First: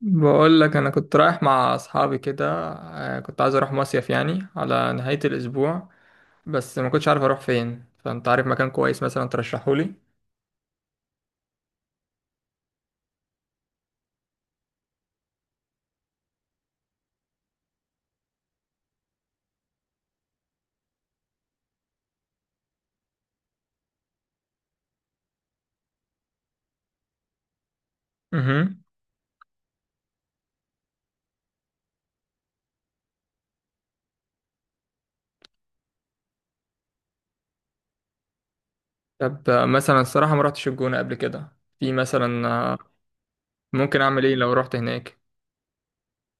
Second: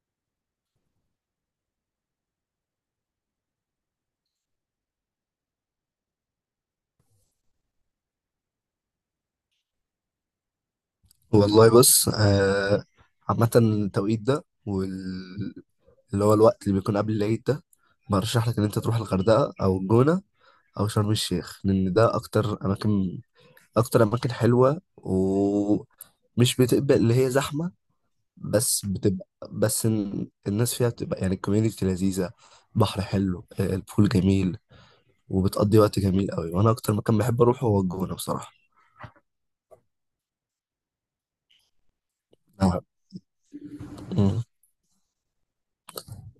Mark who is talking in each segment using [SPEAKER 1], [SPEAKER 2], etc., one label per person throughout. [SPEAKER 1] بقول لك انا كنت رايح مع اصحابي كده. كنت عايز اروح مصيف يعني على نهاية الاسبوع. بس ما كنتش عارف اروح فين، فانت عارف مكان كويس مثلا ترشحه لي؟
[SPEAKER 2] والله بص آه، عامة التوقيت ده اللي هو الوقت اللي بيكون قبل العيد ده. برشح لك إن أنت تروح الغردقة أو الجونة أو شرم الشيخ، لأن ده أكتر أماكن، أكتر أماكن حلوة ومش بتبقى اللي هي زحمة.
[SPEAKER 1] امم.
[SPEAKER 2] بس بتبقى بس إن- الناس فيها بتبقى يعني الكوميونيتي لذيذة، بحر حلو آه، البول جميل، وبتقضي وقت جميل قوي. وأنا أكتر مكان بحب أروحه هو الجونة بصراحة.
[SPEAKER 1] طب مثلا الصراحة ما رحتش الجونة قبل كده، في مثلا ممكن اعمل ايه
[SPEAKER 2] نعم.
[SPEAKER 1] لو رحت هناك؟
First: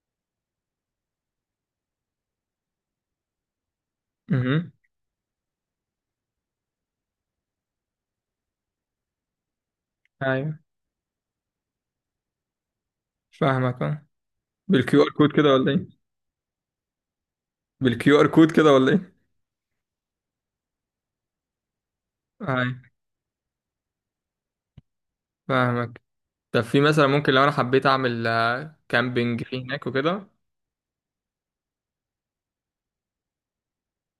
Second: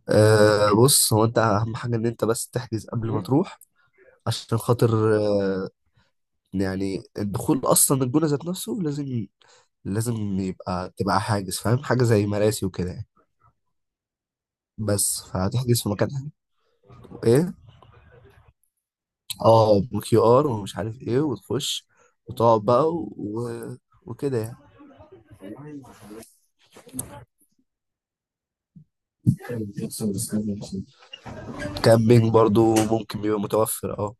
[SPEAKER 2] أه بص، هو انت اهم حاجه ان انت بس تحجز قبل ما تروح، عشان
[SPEAKER 1] امم.
[SPEAKER 2] خاطر يعني الدخول اصلا الجونه ذات نفسه لازم. لازم
[SPEAKER 1] ايوه،
[SPEAKER 2] تبقى حاجز، فاهم، حاجه زي مراسي وكده يعني.
[SPEAKER 1] فاهمك آه. بالكيو ار
[SPEAKER 2] بس
[SPEAKER 1] كود كده ولا
[SPEAKER 2] فهتحجز في
[SPEAKER 1] ايه؟
[SPEAKER 2] مكان ايه.
[SPEAKER 1] بالكيو ار كود كده ولا ايه؟
[SPEAKER 2] اه بكيو ار ومش عارف ايه وتخش وتقعد
[SPEAKER 1] ايوه،
[SPEAKER 2] بقى وكده يعني.
[SPEAKER 1] فاهمك. طب في مثلا، ممكن لو انا حبيت اعمل كامبينج في هناك وكده؟
[SPEAKER 2] كامبينج برضو ممكن، بيبقى متوفر اه.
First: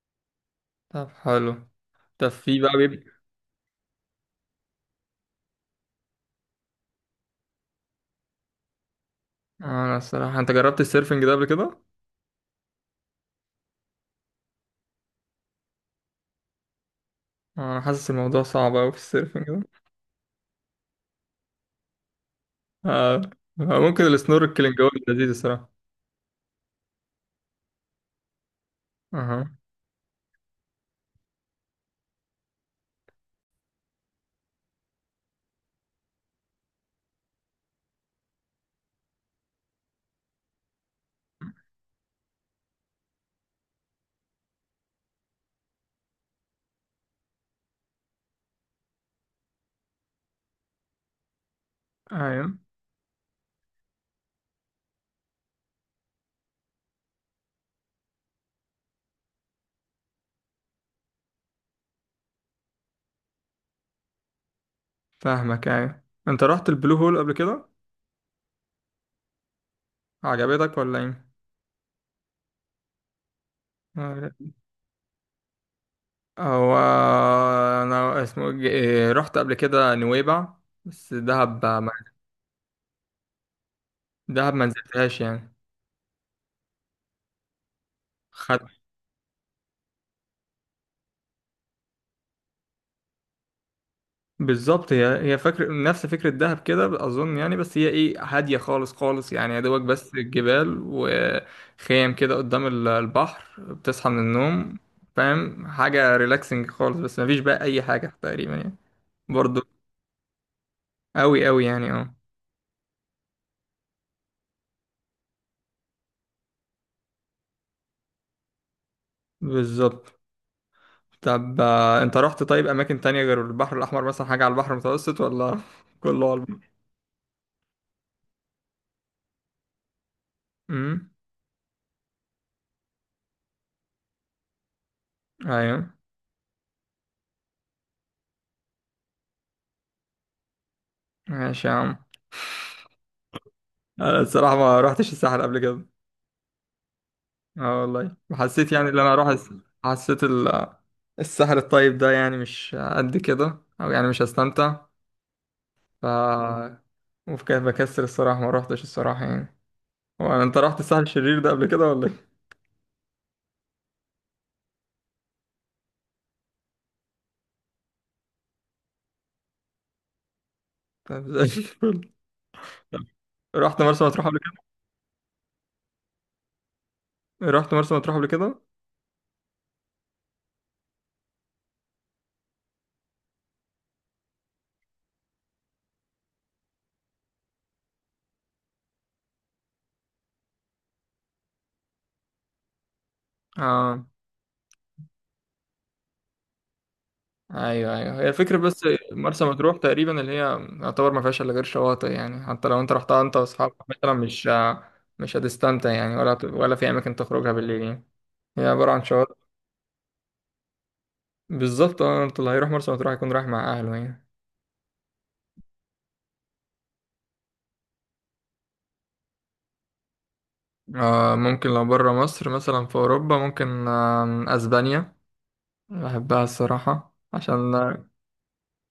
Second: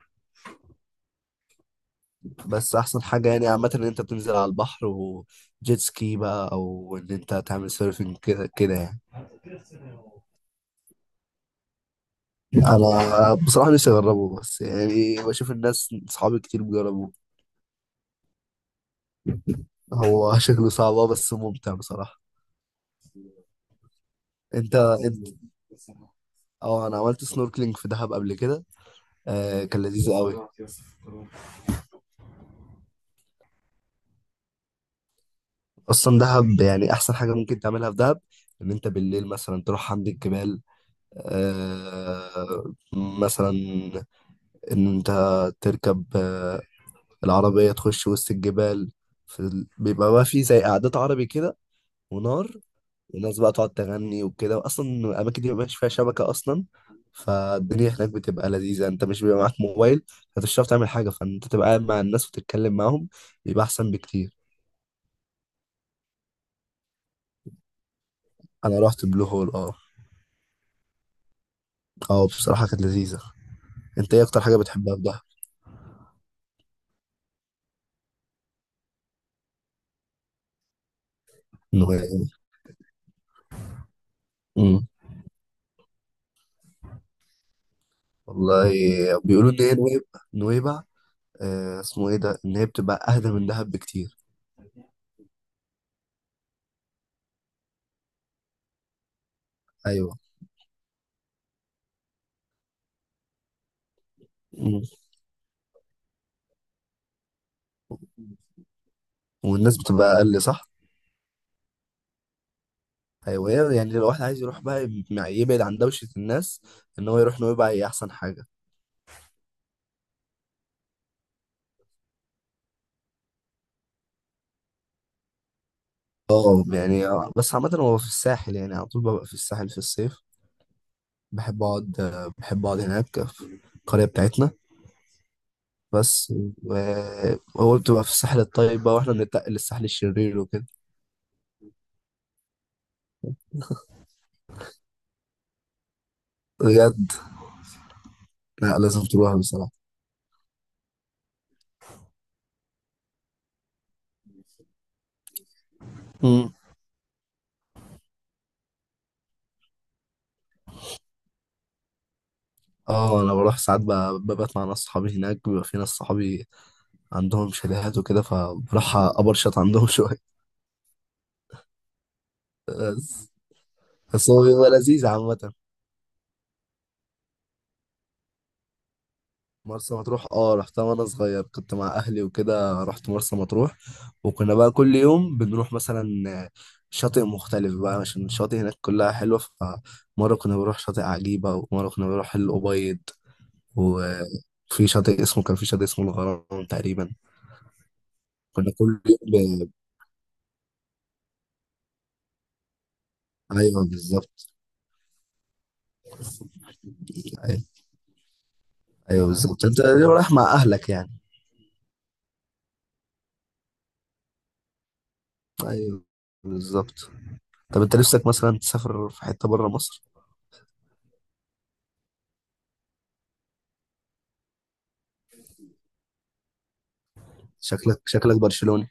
[SPEAKER 1] طب حلو. طب في
[SPEAKER 2] بس
[SPEAKER 1] بقى
[SPEAKER 2] احسن
[SPEAKER 1] بيبقى.
[SPEAKER 2] حاجه يعني عامه ان انت تنزل على البحر وجيت سكي بقى، او ان انت تعمل سيرفنج كده كده يعني.
[SPEAKER 1] انا الصراحه، انت جربت السيرفنج ده قبل كده؟
[SPEAKER 2] انا بصراحه نفسي اجربه، بس يعني بشوف الناس صحابي كتير بيجربوه.
[SPEAKER 1] انا حاسس الموضوع صعب قوي في السيرفنج ده.
[SPEAKER 2] هو شكله صعب آه، بس ممتع بصراحه.
[SPEAKER 1] آه. ممكن
[SPEAKER 2] انت
[SPEAKER 1] السنوركلينج هو اللي
[SPEAKER 2] انت
[SPEAKER 1] لذيذ الصراحه.
[SPEAKER 2] اه انا عملت سنوركلينج في دهب قبل كده.
[SPEAKER 1] اها.
[SPEAKER 2] آه كان لذيذ قوي. اصلا دهب يعني احسن حاجه ممكن تعملها في دهب ان انت بالليل مثلا تروح عند الجبال. آه مثلا ان انت تركب آه، العربية، تخش وسط الجبال. بيبقى بقى في زي قعدات عربي كده، ونار،
[SPEAKER 1] ايوه،
[SPEAKER 2] وناس بقى تقعد تغني وكده. واصلا الاماكن دي مبيبقاش فيها شبكة اصلا، فالدنيا هناك بتبقى لذيذة. انت مش بيبقى معاك موبايل، فمش هتعرف تعمل حاجة، فانت تبقى قاعد مع الناس وتتكلم معاهم. بيبقى احسن بكتير.
[SPEAKER 1] فاهمك. ايوه، انت رحت البلو هول قبل كده؟
[SPEAKER 2] انا رحت بلو هول اه.
[SPEAKER 1] عجبتك ولا ايه؟
[SPEAKER 2] اه بصراحة كانت لذيذة. انت ايه
[SPEAKER 1] آه،
[SPEAKER 2] اكتر حاجة بتحبها في دهب؟
[SPEAKER 1] هو انا اسمه إيه، رحت قبل كده نويبع. بس دهب ما.
[SPEAKER 2] نويبع.
[SPEAKER 1] دهب ما
[SPEAKER 2] امم،
[SPEAKER 1] نزلتهاش يعني.
[SPEAKER 2] والله بيقولوا ان هي نويبع. نويبع آه اسمه ايه ده، ان هي بتبقى اهدى من دهب بكتير.
[SPEAKER 1] بالظبط، هي فكر نفس فكرة دهب كده أظن يعني، بس هي إيه، هادية خالص خالص يعني، يا دوبك
[SPEAKER 2] ايوه.
[SPEAKER 1] بس الجبال وخيام كده قدام البحر، بتصحى من النوم.
[SPEAKER 2] مم.
[SPEAKER 1] فاهم، حاجة ريلاكسنج خالص، بس مفيش بقى أي حاجة تقريبا يعني. برضو.
[SPEAKER 2] والناس بتبقى اقل صح.
[SPEAKER 1] أوي أوي يعني، أه.
[SPEAKER 2] ايوه، هي يعني لو واحد عايز يروح بقى يبعد عن دوشه الناس، ان هو يروح نويبع هي احسن حاجه.
[SPEAKER 1] بالظبط. طب أنت رحت طيب أماكن تانية غير البحر الأحمر، مثلا حاجة على البحر المتوسط، ولا كله على
[SPEAKER 2] اه
[SPEAKER 1] البحر؟
[SPEAKER 2] يعني آه، بس عامه هو في الساحل، يعني على طول ببقى في الساحل في الصيف.
[SPEAKER 1] أمم.
[SPEAKER 2] بحب اقعد آه، بحب اقعد هناك في القريه بتاعتنا.
[SPEAKER 1] أيوه.
[SPEAKER 2] بس هو بتبقى في الساحل الطيب بقى، واحنا بنتنقل للساحل الشرير وكده.
[SPEAKER 1] ماشي يا عم. أنا الصراحة ما رحتش الساحل قبل كده.
[SPEAKER 2] بجد؟
[SPEAKER 1] اه، والله، وحسيت
[SPEAKER 2] لا
[SPEAKER 1] يعني ان
[SPEAKER 2] لازم
[SPEAKER 1] انا اروح
[SPEAKER 2] تروحها بصراحه.
[SPEAKER 1] حسيت السحر الطيب ده يعني مش قد كده، او يعني مش هستمتع.
[SPEAKER 2] مم.
[SPEAKER 1] ف بكسر الصراحة ما روحتش الصراحة يعني. هو انت رحت السحر الشرير ده قبل كده ولا ايه؟
[SPEAKER 2] اه انا بروح ساعات ببات مع ناس صحابي هناك، بيبقى في ناس صحابي عندهم شاليهات وكده، فبروح أبرشط عندهم شوية.
[SPEAKER 1] طب زي الفل. طب،
[SPEAKER 2] بس.
[SPEAKER 1] رحت مرسى مطروح
[SPEAKER 2] بس
[SPEAKER 1] قبل
[SPEAKER 2] هو
[SPEAKER 1] كده؟
[SPEAKER 2] بيبقى لذيذ عامة.
[SPEAKER 1] رحت مرسى مطروح قبل كده؟
[SPEAKER 2] مرسى مطروح اه رحتها وانا صغير، كنت مع اهلي وكده رحت مرسى مطروح. وكنا بقى كل يوم بنروح مثلا شاطئ مختلف بقى، عشان الشاطئ هناك كلها حلوة. فمرة كنا بنروح شاطئ عجيبة، ومرة كنا بنروح الأبيض،
[SPEAKER 1] اه.
[SPEAKER 2] وفي شاطئ اسمه، كان في شاطئ اسمه الغرام تقريبا.
[SPEAKER 1] ايوه، ايوه، هي الفكرة
[SPEAKER 2] كنا
[SPEAKER 1] بس.
[SPEAKER 2] كل
[SPEAKER 1] مرسى
[SPEAKER 2] يوم ب...
[SPEAKER 1] مطروح تقريبا اللي هي يعتبر ما فيهاش الا غير شواطئ يعني، حتى لو انت رحتها انت واصحابك
[SPEAKER 2] ايوه
[SPEAKER 1] مثلا، مش
[SPEAKER 2] بالظبط.
[SPEAKER 1] مش هتستمتع يعني، ولا في اماكن تخرجها
[SPEAKER 2] ايوه.
[SPEAKER 1] بالليل يعني. هي عبارة عن
[SPEAKER 2] أيوة
[SPEAKER 1] شواطئ.
[SPEAKER 2] بالظبط، انت رايح مع اهلك يعني.
[SPEAKER 1] بالظبط، اه، انت اللي هيروح مرسى مطروح هيكون رايح مع أهله يعني.
[SPEAKER 2] ايوه بالظبط. طب انت نفسك مثلا تسافر في حته بره مصر؟
[SPEAKER 1] آه، ممكن لو برا مصر، مثلا في أوروبا، ممكن أسبانيا. بحبها الصراحة، عشان
[SPEAKER 2] شكلك شكلك برشلوني.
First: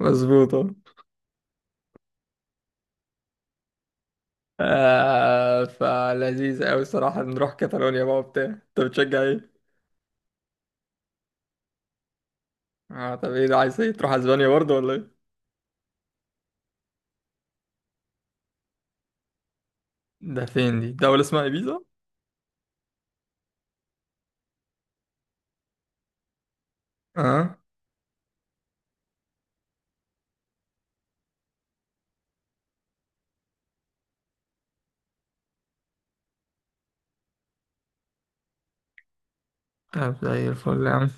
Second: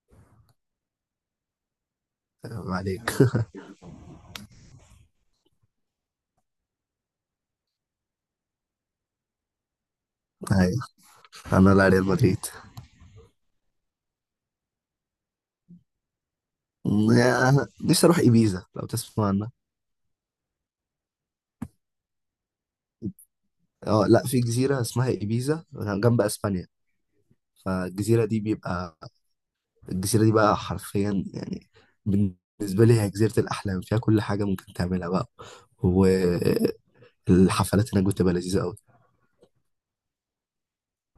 [SPEAKER 1] مظبوطة.
[SPEAKER 2] عيب عليك.
[SPEAKER 1] فلذيذ أوي الصراحة، نروح كاتالونيا بقى وبتاع، أنت بتشجع إيه؟
[SPEAKER 2] ايوه. انا لا، ريال مدريد.
[SPEAKER 1] طب إيه ده، عايز إيه تروح أسبانيا برضه ولا إيه؟
[SPEAKER 2] نفسي اروح ايبيزا لو تسمع عنها.
[SPEAKER 1] ده فين دي؟ دولة اسمها إيبيزا؟
[SPEAKER 2] اه، لا، في جزيره اسمها ايبيزا جنب اسبانيا.
[SPEAKER 1] اه.
[SPEAKER 2] فالجزيره دي بيبقى الجزيره دي بقى حرفيا يعني بالنسبه لي هي جزيره الاحلام، فيها كل حاجه ممكن تعملها بقى، والحفلات هناك بتبقى لذيذه قوي.
[SPEAKER 1] طب زي الفل يا عم.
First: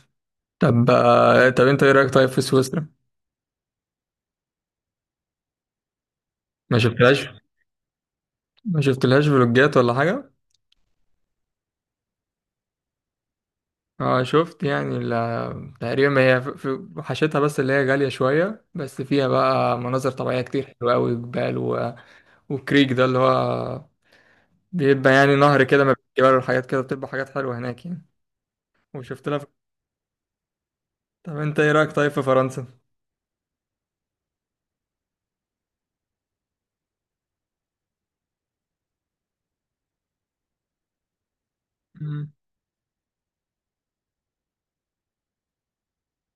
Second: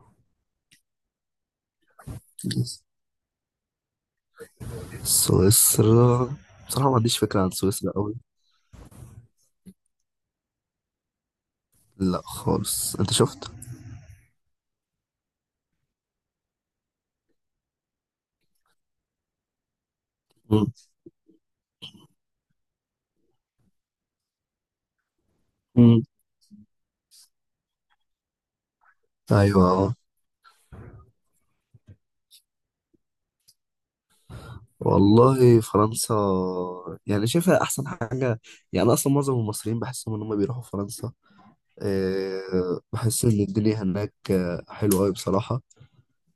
[SPEAKER 1] طب طب أنت إيه رأيك طيب في سويسرا؟
[SPEAKER 2] سويسرا؟
[SPEAKER 1] ما
[SPEAKER 2] بصراحه ما عنديش
[SPEAKER 1] شفتلهاش.
[SPEAKER 2] فكره عن سويسرا قوي.
[SPEAKER 1] ما شفتلهاش فلوجات ولا حاجة؟
[SPEAKER 2] لا خالص. انت شفت؟
[SPEAKER 1] اه، شفت يعني، تقريبا هي في، في حشتها بس اللي هي غالية شوية، بس فيها بقى مناظر طبيعية كتير حلوة أوي، جبال و... وكريك ده اللي هو بيبقى يعني نهر كده ما
[SPEAKER 2] مم.
[SPEAKER 1] بين الجبال، والحاجات كده بتبقى حاجات حلوة هناك يعني. وشفت لها في...
[SPEAKER 2] ايوه اه.
[SPEAKER 1] طب انت ايه رأيك طيب في فرنسا؟
[SPEAKER 2] والله فرنسا يعني شايفها احسن حاجه. يعني أنا اصلا معظم المصريين بحسهم ان هم بيروحوا فرنسا.
[SPEAKER 1] مم.
[SPEAKER 2] أه بحس ان الدنيا هناك آه، حلوه قوي بصراحه.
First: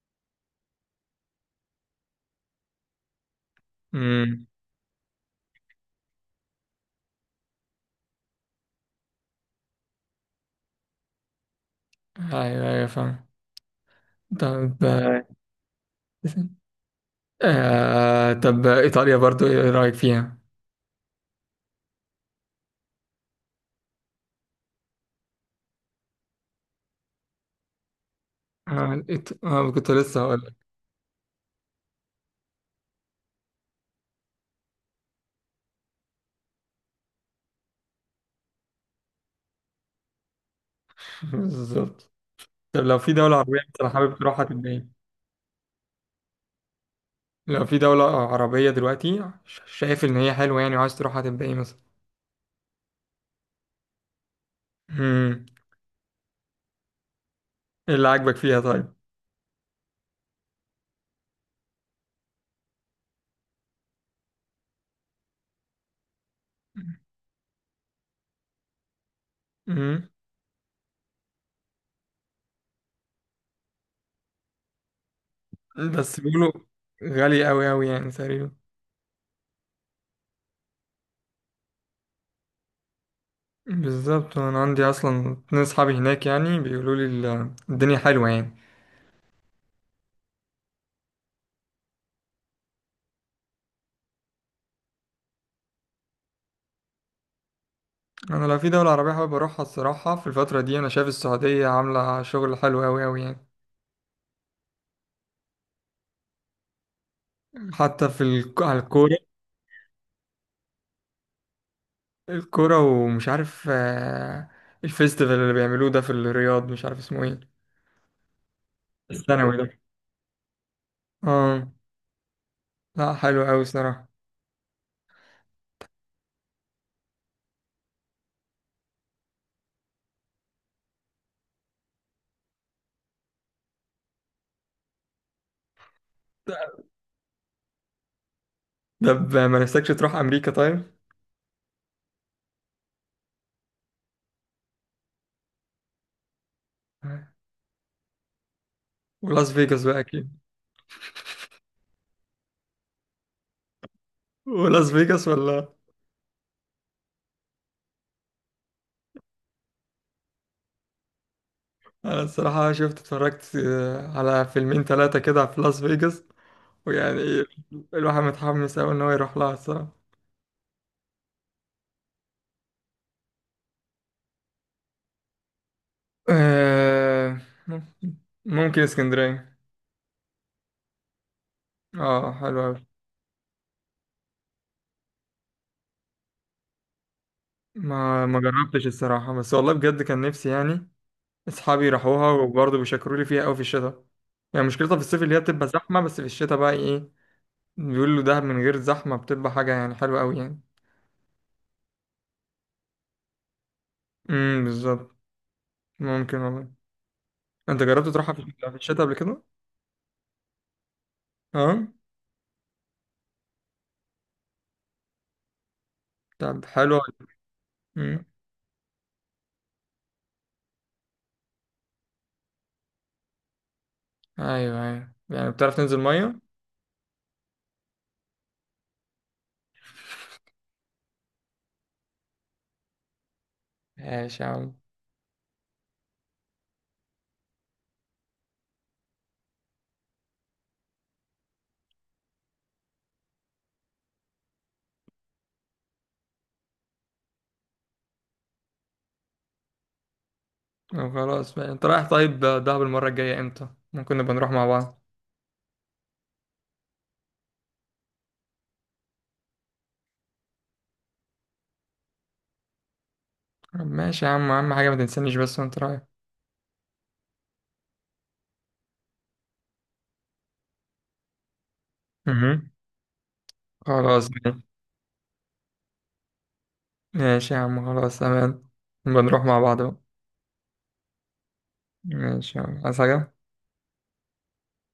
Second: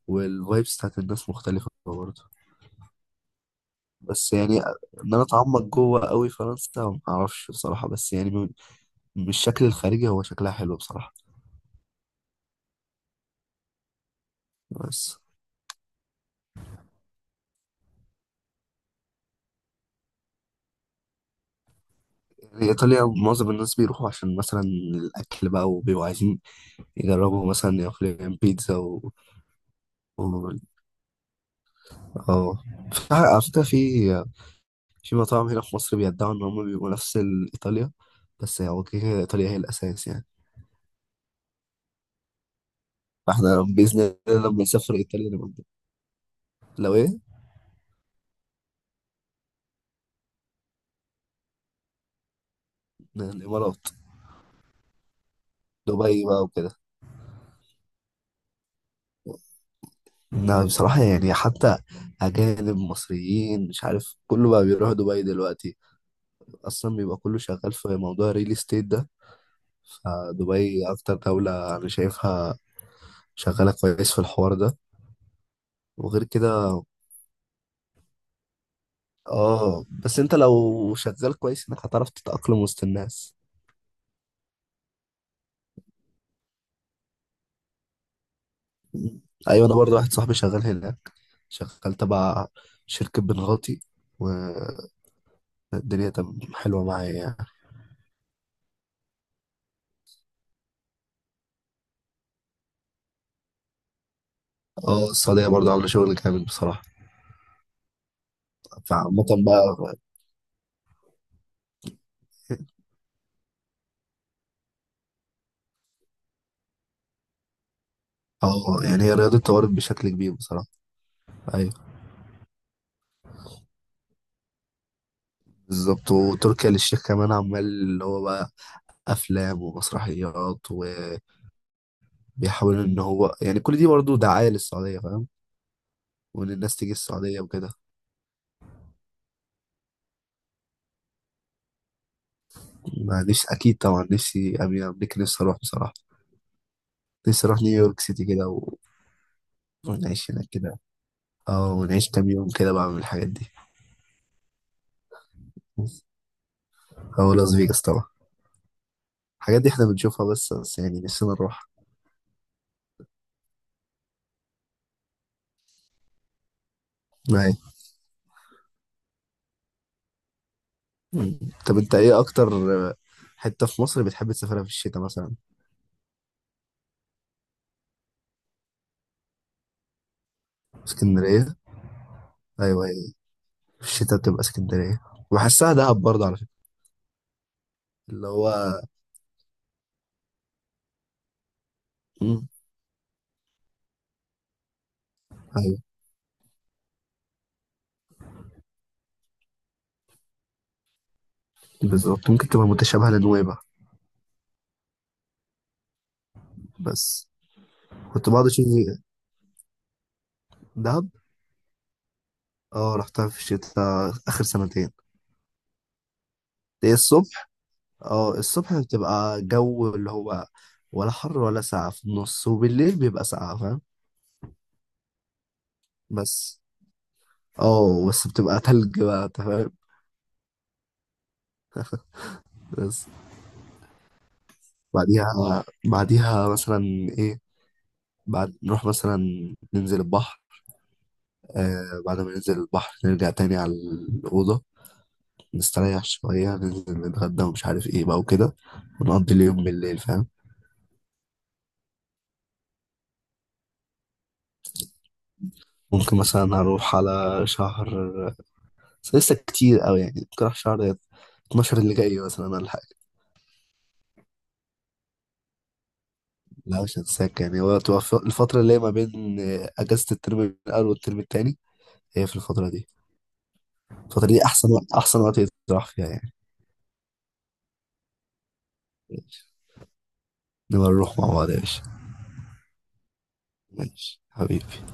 [SPEAKER 2] والفايبس بتاعت الناس مختلفه برضه. بس
[SPEAKER 1] امم.
[SPEAKER 2] يعني ان انا اتعمق جوه قوي فرنسا ما اعرفش بصراحه، بس يعني من الشكل الخارجي هو شكلها حلو بصراحه.
[SPEAKER 1] ايوه، ايوه، فاهم. طب
[SPEAKER 2] بس
[SPEAKER 1] طب ايطاليا برضو ايه رأيك فيها؟
[SPEAKER 2] يعني ايطاليا معظم الناس بيروحوا عشان مثلا الاكل بقى، وبيبقوا عايزين يجربوا مثلا ياكلوا بيتزا
[SPEAKER 1] اه, كنت لسه هقول لك.
[SPEAKER 2] اه. على فكرة في في مطاعم هنا في مصر بيدعوا إن هم بيبقوا نفس إيطاليا، بس هو كده كده إيطاليا هي الأساس يعني.
[SPEAKER 1] بالظبط. طب لو في دولة عربية انت
[SPEAKER 2] بإذن
[SPEAKER 1] حابب تروحها
[SPEAKER 2] الله لما
[SPEAKER 1] تبقى
[SPEAKER 2] نسافر
[SPEAKER 1] ايه؟
[SPEAKER 2] إيطاليا نبقى نجيب. لو إيه؟
[SPEAKER 1] لو في دولة عربية دلوقتي، شايف إن هي حلوة يعني، وعايز تروح هتبقى إيه مثلا؟
[SPEAKER 2] الإمارات،
[SPEAKER 1] مم.
[SPEAKER 2] دبي بقى وكده.
[SPEAKER 1] إيه اللي عاجبك فيها طيب؟
[SPEAKER 2] لا بصراحة يعني حتى أجانب، مصريين، مش عارف، كله بقى بيروح دبي دلوقتي. أصلا بيبقى كله شغال في موضوع الريل استيت ده.
[SPEAKER 1] مم.
[SPEAKER 2] فدبي أكتر دولة أنا شايفها شغالة كويس في الحوار ده.
[SPEAKER 1] بس
[SPEAKER 2] وغير
[SPEAKER 1] بيقولوا
[SPEAKER 2] كده
[SPEAKER 1] غالية أوي أوي يعني تقريبا.
[SPEAKER 2] اه، بس انت لو شغال كويس انك هتعرف تتأقلم وسط الناس.
[SPEAKER 1] بالظبط، أنا عندي أصلا اتنين صحابي هناك، يعني بيقولوا لي الدنيا حلوة يعني.
[SPEAKER 2] ايوه، انا برضه واحد صاحبي شغال هناك، شغال تبع شركة بنغاتي، والدنيا تم حلوة معايا يعني.
[SPEAKER 1] أنا لو في دولة عربية حابب أروحها الصراحة، في الفترة دي أنا شايف السعودية عاملة شغل حلو أوي أوي يعني.
[SPEAKER 2] اه السعودية برضه عاملة شغل جامد بصراحة.
[SPEAKER 1] حتى في على الكورة،
[SPEAKER 2] فعامة بقى
[SPEAKER 1] الكورة، ومش عارف الفيستيفال اللي بيعملوه ده في الرياض مش عارف اسمه إيه.
[SPEAKER 2] اه، يعني هي الرياضة
[SPEAKER 1] الثانوي
[SPEAKER 2] اتطورت
[SPEAKER 1] ده.
[SPEAKER 2] بشكل كبير بصراحة.
[SPEAKER 1] اه.
[SPEAKER 2] ايوه
[SPEAKER 1] لا، حلو قوي صراحة.
[SPEAKER 2] بالظبط. وتركيا للشيخ كمان عمال اللي هو بقى افلام ومسرحيات، وبيحاول ان هو يعني كل دي برضه دعاية للسعودية، فاهم، وان الناس تيجي السعودية وكده.
[SPEAKER 1] طب ما نفسكش تروح امريكا طيب؟
[SPEAKER 2] ما نفسي أكيد طبعا، نفسي أمين أمريكا، نفسي أروح بصراحة. نفسي أروح نيويورك سيتي كده
[SPEAKER 1] ولاس فيجاس بقى
[SPEAKER 2] ونعيش
[SPEAKER 1] اكيد.
[SPEAKER 2] هناك كده. أه ونعيش كام يوم كده بعمل الحاجات دي.
[SPEAKER 1] ولاس فيجاس ولا.
[SPEAKER 2] أو لاس فيجاس طبعا. الحاجات دي إحنا بنشوفها بس، يعني نفسنا نروح.
[SPEAKER 1] انا الصراحة شفت، اتفرجت على فيلمين ثلاثة كده في لاس فيجاس، ويعني
[SPEAKER 2] أيوة.
[SPEAKER 1] الواحد متحمس قوي ان هو يروح لها الصراحة.
[SPEAKER 2] مم. طب أنت إيه أكتر آه، حتة في مصر بتحب تسافرها في الشتاء مثلا؟
[SPEAKER 1] آه، ممكن اسكندرية.
[SPEAKER 2] اسكندرية؟
[SPEAKER 1] اه، حلو
[SPEAKER 2] أيوة
[SPEAKER 1] أوي.
[SPEAKER 2] أيوة، في الشتاء بتبقى اسكندرية. وبحسها دهب برضه على فكرة،
[SPEAKER 1] ما
[SPEAKER 2] اللي
[SPEAKER 1] ما
[SPEAKER 2] هو.
[SPEAKER 1] جربتش الصراحة، بس والله بجد كان نفسي يعني. اصحابي راحوها
[SPEAKER 2] مم.
[SPEAKER 1] وبرضه بيشكروا لي فيها قوي في الشتاء. يعني مشكلتها في الصيف اللي هي بتبقى
[SPEAKER 2] أيوة
[SPEAKER 1] زحمة، بس في الشتاء بقى ايه، بيقول له دهب من غير زحمة، بتبقى حاجة يعني حلوة أوي يعني.
[SPEAKER 2] بالظبط، ممكن تبقى متشابهة لنويبع.
[SPEAKER 1] امم، بالظبط. ممكن والله.
[SPEAKER 2] بس
[SPEAKER 1] أنت جربت
[SPEAKER 2] كنت
[SPEAKER 1] تروحها في
[SPEAKER 2] بقعد أشوف
[SPEAKER 1] في الشتاء قبل كده؟
[SPEAKER 2] دهب.
[SPEAKER 1] أه.
[SPEAKER 2] اه رحتها في الشتاء اخر سنتين.
[SPEAKER 1] طب
[SPEAKER 2] هي
[SPEAKER 1] حلوة.
[SPEAKER 2] الصبح،
[SPEAKER 1] امم.
[SPEAKER 2] اه الصبح بتبقى جو اللي هو ولا حر ولا ساقعة في النص، وبالليل بيبقى ساقعة فاهم.
[SPEAKER 1] أيوه، أيوه، يعني بتعرف تنزل مية؟
[SPEAKER 2] بس اه بس بتبقى تلج بقى أنت فاهم. بس
[SPEAKER 1] ماشي يا عم.
[SPEAKER 2] بعديها، بعديها مثلا ايه بعد نروح مثلا ننزل البحر آه. بعد ما ننزل البحر نرجع تاني على الأوضة، نستريح شوية، ننزل نتغدى ومش عارف ايه بقى وكده، ونقضي اليوم بالليل فاهم.
[SPEAKER 1] طب خلاص بقى، أنت رايح طيب دهب المرة الجاية إمتى؟ ممكن نبقى نروح مع بعض.
[SPEAKER 2] ممكن مثلا أروح على شهر، بس لسه كتير قوي يعني. ممكن اروح شهر 12 اللي جاي مثلا ولا حاجه.
[SPEAKER 1] طب ماشي يا عم، أهم حاجة ما تنسانيش بس وأنت رايح.
[SPEAKER 2] لا مش هتساك يعني. هو تبقى الفتره اللي هي ما بين آه، اجازه الترم الاول والترم التاني، هي في الفتره
[SPEAKER 1] امم.
[SPEAKER 2] دي. الفتره
[SPEAKER 1] خلاص
[SPEAKER 2] دي
[SPEAKER 1] ماشي.
[SPEAKER 2] احسن وقت احسن وقت يتراح فيها يعني.
[SPEAKER 1] ماشي يا عم، خلاص تمام. نبقى
[SPEAKER 2] ماشي.
[SPEAKER 1] نروح مع بعض بقى.
[SPEAKER 2] نبقى نروح مع بعض يا باشا.
[SPEAKER 1] ماشي يا عم، عايز حاجة؟
[SPEAKER 2] ماشي حبيبي.